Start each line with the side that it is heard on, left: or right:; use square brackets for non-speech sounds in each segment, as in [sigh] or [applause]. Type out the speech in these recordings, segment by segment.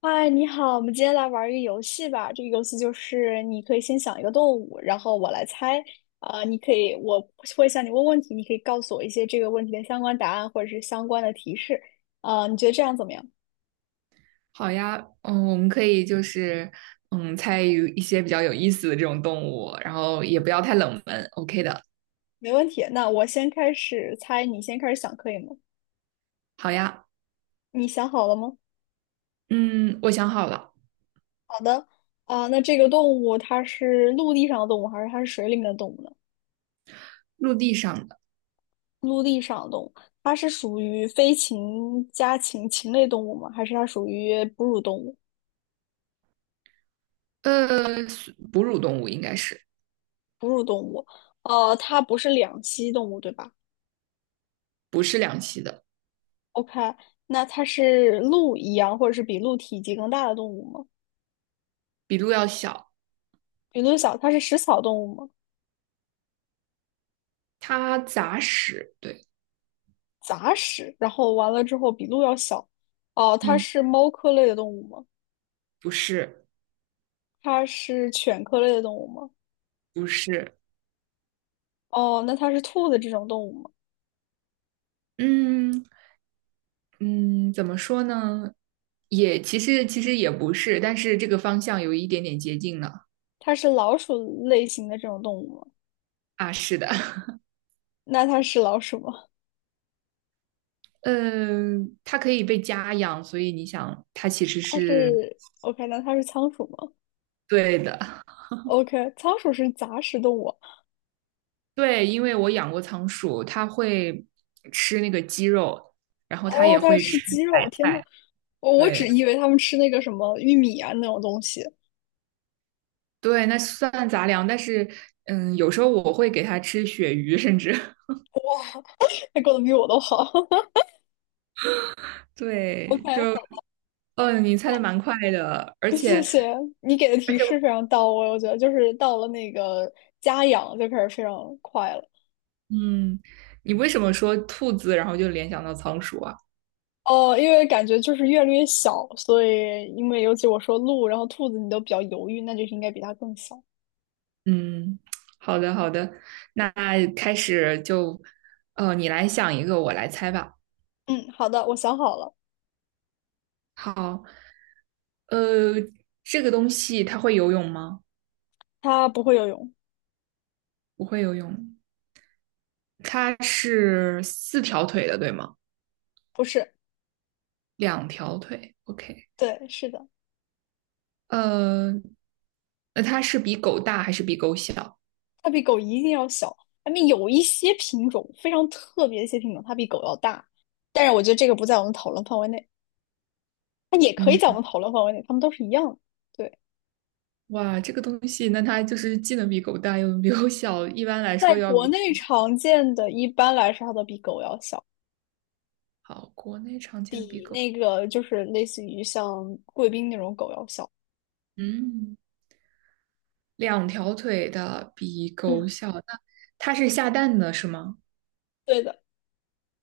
left: 嗨，你好，我们今天来玩一个游戏吧。这个游戏就是你可以先想一个动物，然后我来猜。你可以，我会向你问问题，你可以告诉我一些这个问题的相关答案或者是相关的提示。你觉得这样怎么样？
right: 好呀，嗯，我们可以就是参与一些比较有意思的这种动物，然后也不要太冷门，OK 的。
left: 没问题。那我先开始猜，你先开始想，可以吗？
right: 好呀，
left: 你想好了吗？
right: 嗯，我想好了，
left: 好的。那这个动物它是陆地上的动物，还是它是水里面的动物呢？
right: 陆地上的，
left: 陆地上的动物，它是属于飞禽、家禽、禽类动物吗？还是它属于哺乳动物？
right: 呃，哺乳动物应该是
left: 哺乳动物，它不是两栖动物，对吧
right: 不是两栖的，
left: ？OK，那它是鹿一样，或者是比鹿体积更大的动物吗？
right: 比鹿要小，
left: 比鹿小，它是食草动物吗？
right: 它杂食，对，
left: 杂食，然后完了之后比鹿要小。哦，它
right: 嗯，
left: 是猫科类的动物吗？
right: 不是，
left: 它是犬科类的动物吗？
right: 不是，
left: 哦，那它是兔子这种动物吗？
right: 嗯嗯，怎么说呢？也其实也不是，但是这个方向有一点点接近了
left: 它是老鼠类型的这种动物吗？
right: 啊，是的，[laughs]
left: 那它是老鼠吗？
right: 嗯，它可以被家养，所以你想，它其实
left: 它
right: 是
left: 是 OK，那它是仓鼠吗
right: 对的。[laughs]
left: ？OK，仓鼠是杂食动物，
right: 对，因为我养过仓鼠，它会吃那个鸡肉，然后它
left: 哦，
right: 也
left: 它在
right: 会
left: 吃
right: 吃
left: 鸡肉，
right: 白
left: 天呐，
right: 菜。
left: 我
right: 对
left: 只以为他们吃那个什么玉米啊那种东西，
right: 对，那算杂粮，但是嗯，有时候我会给它吃鳕鱼，甚至 [laughs]
left: [laughs] 他过得比我都好。[laughs] OK，
right: 对，
left: 好，
right: 你猜的蛮快的，而
left: [laughs] 谢
right: 且
left: 谢你给的
right: 而
left: 提
right: 且，
left: 示非常到位，我觉得就是到了那个家养就开始非常快了。
right: 嗯，你为什么说兔子，然后就联想到仓鼠啊？
left: 哦，因为感觉就是越来越小，所以因为尤其我说鹿，然后兔子你都比较犹豫，那就是应该比它更小。
right: 嗯，好的好的，那开始就，你来想一个，我来猜吧。
left: 嗯，好的，我想好了，
right: 好，呃，这个东西它会游泳吗？
left: 它不会游泳，
right: 不会游泳。它是四条腿的，对吗？
left: 不是，
right: 两条腿，OK。
left: 对，是的。
right: 呃，那它是比狗大还是比狗小？
left: 它比狗一定要小。它们有一些品种非常特别的一些品种，它比狗要大，但是我觉得这个不在我们讨论范围内，它也可以
right: 嗯，
left: 在我们讨论范围内，它们都是一样的。对，
right: 哇，这个东西，那它就是既能比狗大，又能比狗小。一般来
left: 在
right: 说要
left: 国
right: 比，
left: 内常见的，一般来说它都比狗要小，
right: 好，国内常见的比
left: 比
right: 狗，
left: 那个就是类似于像贵宾那种狗要小。
right: 嗯。两条腿的比狗
left: 嗯，
right: 小，那它是下蛋的是吗？
left: 对的，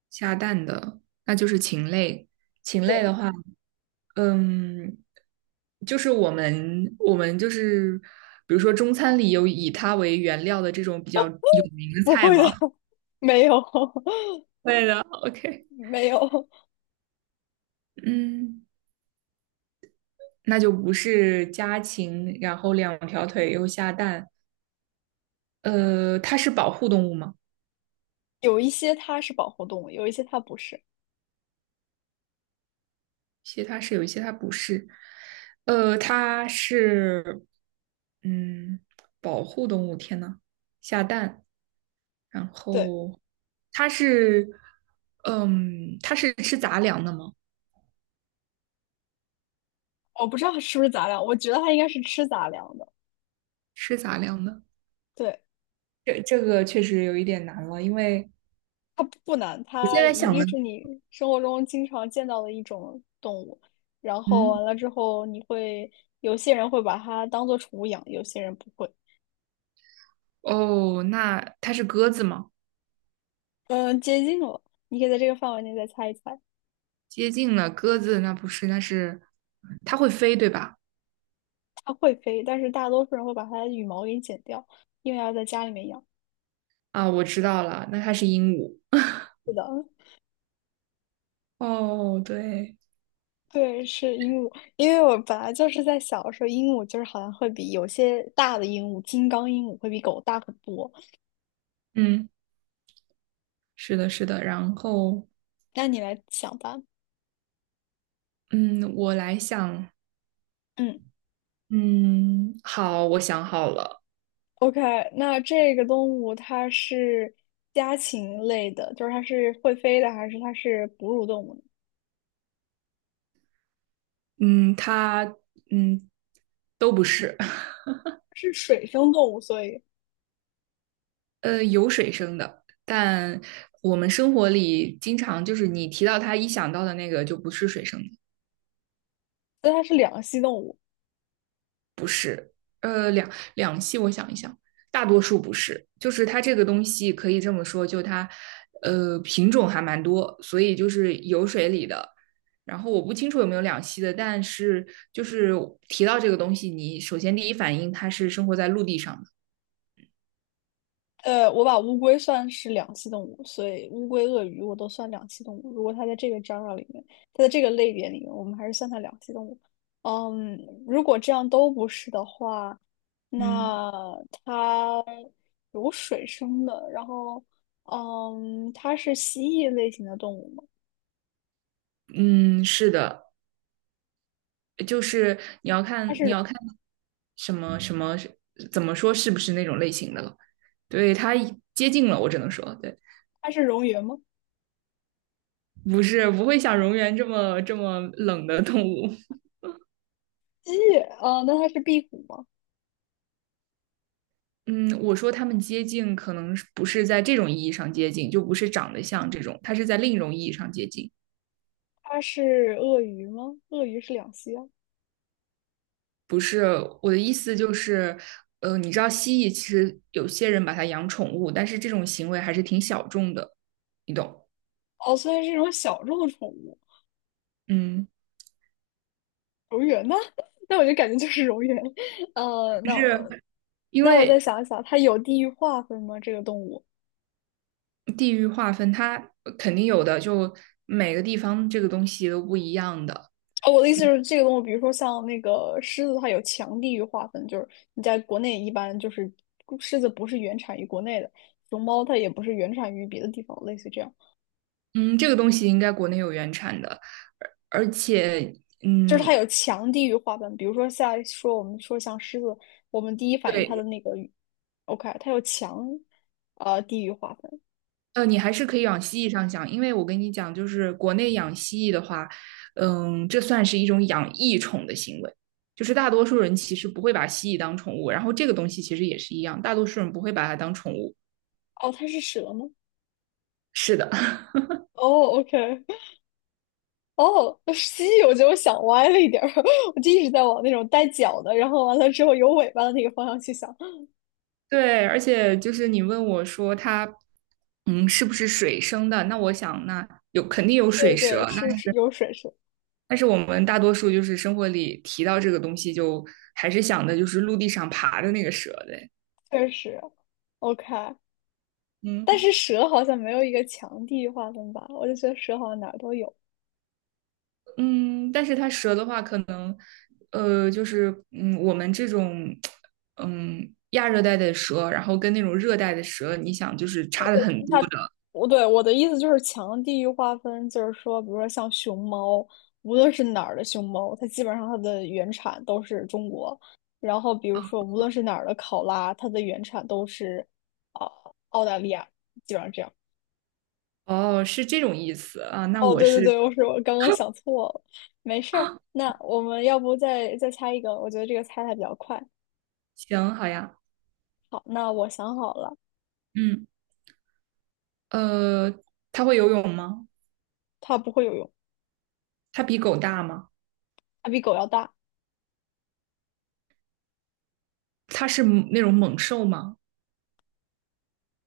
right: 下蛋的，那就是禽类。禽类的
left: 对，
right: 话，嗯，就是我们就是，比如说中餐里有以它为原料的这种比较有名的
left: 不
right: 菜
left: 会的，
right: 吗？
left: [laughs] 没有，
right: [laughs] 对的，OK，
left: [laughs] 没有，
right: 嗯，那就不是家禽，然后两条腿又下蛋，它是保护动物吗？
left: 有一些它是保护动物，有一些它不是。
right: 些它是有一些它不是，它是嗯保护动物，天呐，下蛋，然
left: 对，
right: 后它是它是吃杂粮的吗？
left: 我不知道是不是杂粮，我觉得它应该是吃杂粮的。
right: 吃杂粮的，
left: 对，
right: 这这个确实有一点难了，因为
left: 它不难，
right: 我现
left: 它
right: 在
left: 一
right: 想
left: 定
right: 的，
left: 是你生活中经常见到的一种动物。然后
right: 嗯
left: 完了之后，你会有些人会把它当做宠物养，有些人不会。
right: 哦，那它是鸽子吗？
left: 嗯，接近了，你可以在这个范围内再猜一猜。
right: 接近了，鸽子那不是，那是它会飞对吧？
left: 它会飞，但是大多数人会把它的羽毛给剪掉，因为要在家里面养。
right: 啊，我知道了，那它是鹦鹉。[laughs]
left: 是的，
right: 哦，对，
left: 对，是鹦鹉。因为我本来就是在小的时候，鹦鹉就是好像会比有些大的鹦鹉，金刚鹦鹉会比狗大很多。
right: 嗯。是的，是的。然后，
left: 那你来想吧，
right: 嗯，我来想，
left: 嗯。
right: 嗯，好，我想好了，
left: OK，那这个动物它是家禽类的，就是它是会飞的，还是它是哺乳动物呢
right: 嗯，它，嗯，都不是，[laughs]
left: 是水生动物，所以
right: 有水生的，但我们生活里经常就是你提到它，一想到的那个就不是水生的。
left: 那它是两栖动物。
right: 呃，两两栖，我想一想，大多数不是，就是它这个东西可以这么说，品种还蛮多，所以就是有水里的。然后我不清楚有没有两栖的，但是就是提到这个东西，你首先第一反应它是生活在陆地上的。
left: 我把乌龟算是两栖动物，所以乌龟、鳄鱼我都算两栖动物。如果它在这个章儿里面，它在这个类别里面，我们还是算它两栖动物。嗯，如果这样都不是的话，
right: 嗯，
left: 那它有水生的，然后嗯，它是蜥蜴类型的动物吗？
right: 嗯，是的，就是你要
left: 它
right: 看你
left: 是
right: 要看什么什么怎么说是不是那种类型的了。对，它接近了，我只能说对。
left: 它是蝾螈吗？
right: 不是不会像蝾螈这么冷的动物。[laughs]
left: 鸡那它是壁虎吗？
right: 嗯，我说它们接近，可能不是在这种意义上接近，就不是长得像这种，它是在另一种意义上接近。
left: 它是鳄鱼吗？鳄鱼是两栖啊。
right: 不是我的意思就是，你知道蜥蜴其实有些人把它养宠物，但是这种行为还是挺小众的，你懂？
left: 哦，虽然是一种小众宠物，
right: 嗯，
left: 蝾螈呢？[laughs] 那我就感觉就是蝾螈。呃，
right: 就
left: 那我
right: 是因
left: 那我再
right: 为
left: 想一想，它有地域划分吗？这个动物？
right: 地域划分，它肯定有的，就每个地方这个东西都不一样的。
left: 哦，我的意思是，这个动物，比如说像那个狮子，它有强地域划分，就是你在国内一般就是狮子不是原产于国内的，熊猫它也不是原产于别的地方，类似这样。
right: 嗯，这个东西应该国内有原产的，而而且，
left: 就是它
right: 嗯，
left: 有强地域划分，比如说像说我们说像狮子，我们第一反应它的
right: 对，
left: 那个语，OK，它有强地域划分。
right: 你还是可以往蜥蜴上想，因为我跟你讲，就是国内养蜥蜴的话，嗯，这算是一种养异宠的行为，就是大多数人其实不会把蜥蜴当宠物，然后这个东西其实也是一样，大多数人不会把它当宠物。
left: 哦，它是蛇吗？
right: 是的，
left: 哦，OK，哦，蜥蜴，我觉得我想歪了一点儿，[laughs] 我就一直在往那种带脚的，然后完了之后有尾巴的那个方向去想。[laughs]
right: [laughs] 对，而且就是你问我说它，嗯，是不是水生的？那我想，那有肯定有水
left: 对对，
right: 蛇，
left: 是有水蛇，
right: 但是我们大多数就是生活里提到这个东西，就还是想的就是陆地上爬的那个蛇的。
left: 确实 OK，但
right: 嗯
left: 是蛇好像没有一个强地域划分吧？我就觉得蛇好像哪儿都有。
right: 嗯，但是它蛇的话，可能我们这种亚热带的蛇，然后跟那种热带的蛇，你想就是差的很多
left: 它，
right: 的。
left: 我的意思就是强地域划分，就是说，比如说像熊猫，无论是哪儿的熊猫，它基本上它的原产都是中国。然后，比如说无论是哪儿的考拉，它的原产都是啊、澳大利亚，基本上这样。
right: 哦，是这种意思啊，那
left: 哦，
right: 我
left: 对对
right: 是
left: 对，我刚刚想错了，没事儿。那我们要不再猜一个？我觉得这个猜的比较快。
right: 行，好呀，
left: 好，那我想好了，
right: 嗯，呃，它会游泳吗？
left: 它不会游泳，
right: 它比狗大吗？
left: 它比狗要大。
right: 它是那种猛兽吗？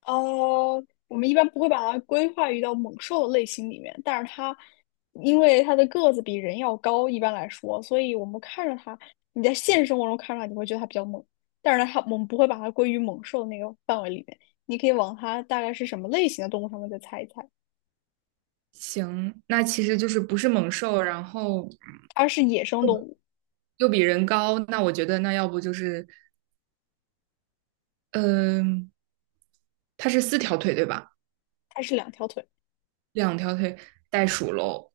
left: 我们一般不会把它规划于到猛兽的类型里面，但是它因为它的个子比人要高，一般来说，所以我们看着它，你在现实生活中看着它，你会觉得它比较猛，但是它我们不会把它归于猛兽那个范围里面。你可以往它大概是什么类型的动物上面再猜一猜，
right: 行，那其实就是不是猛兽，然后
left: 它是野生动物，
right: 又比人高，那我觉得那要不就是，嗯、它是四条腿对吧？
left: 它是两条腿，
right: 两条腿袋鼠喽，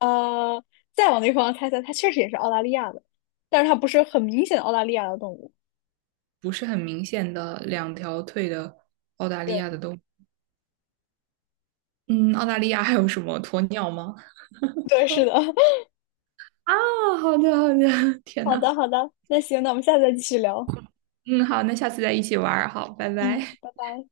left: 呃，再往那个方向猜猜，它确实也是澳大利亚的，但是它不是很明显的澳大利亚的动物。
right: 不是很明显的两条腿的澳大利
left: 对
right: 亚的动物。嗯，澳大利亚还有什么鸵鸟吗？
left: 对，是的。[laughs]
right: 啊，好的好的，[laughs] 天
left: 好
right: 呐，
left: 的好的，那行，那我们下次再继续聊。
right: 嗯，好，那下次再一起玩儿，好，拜
left: 嗯，
right: 拜。
left: 拜拜。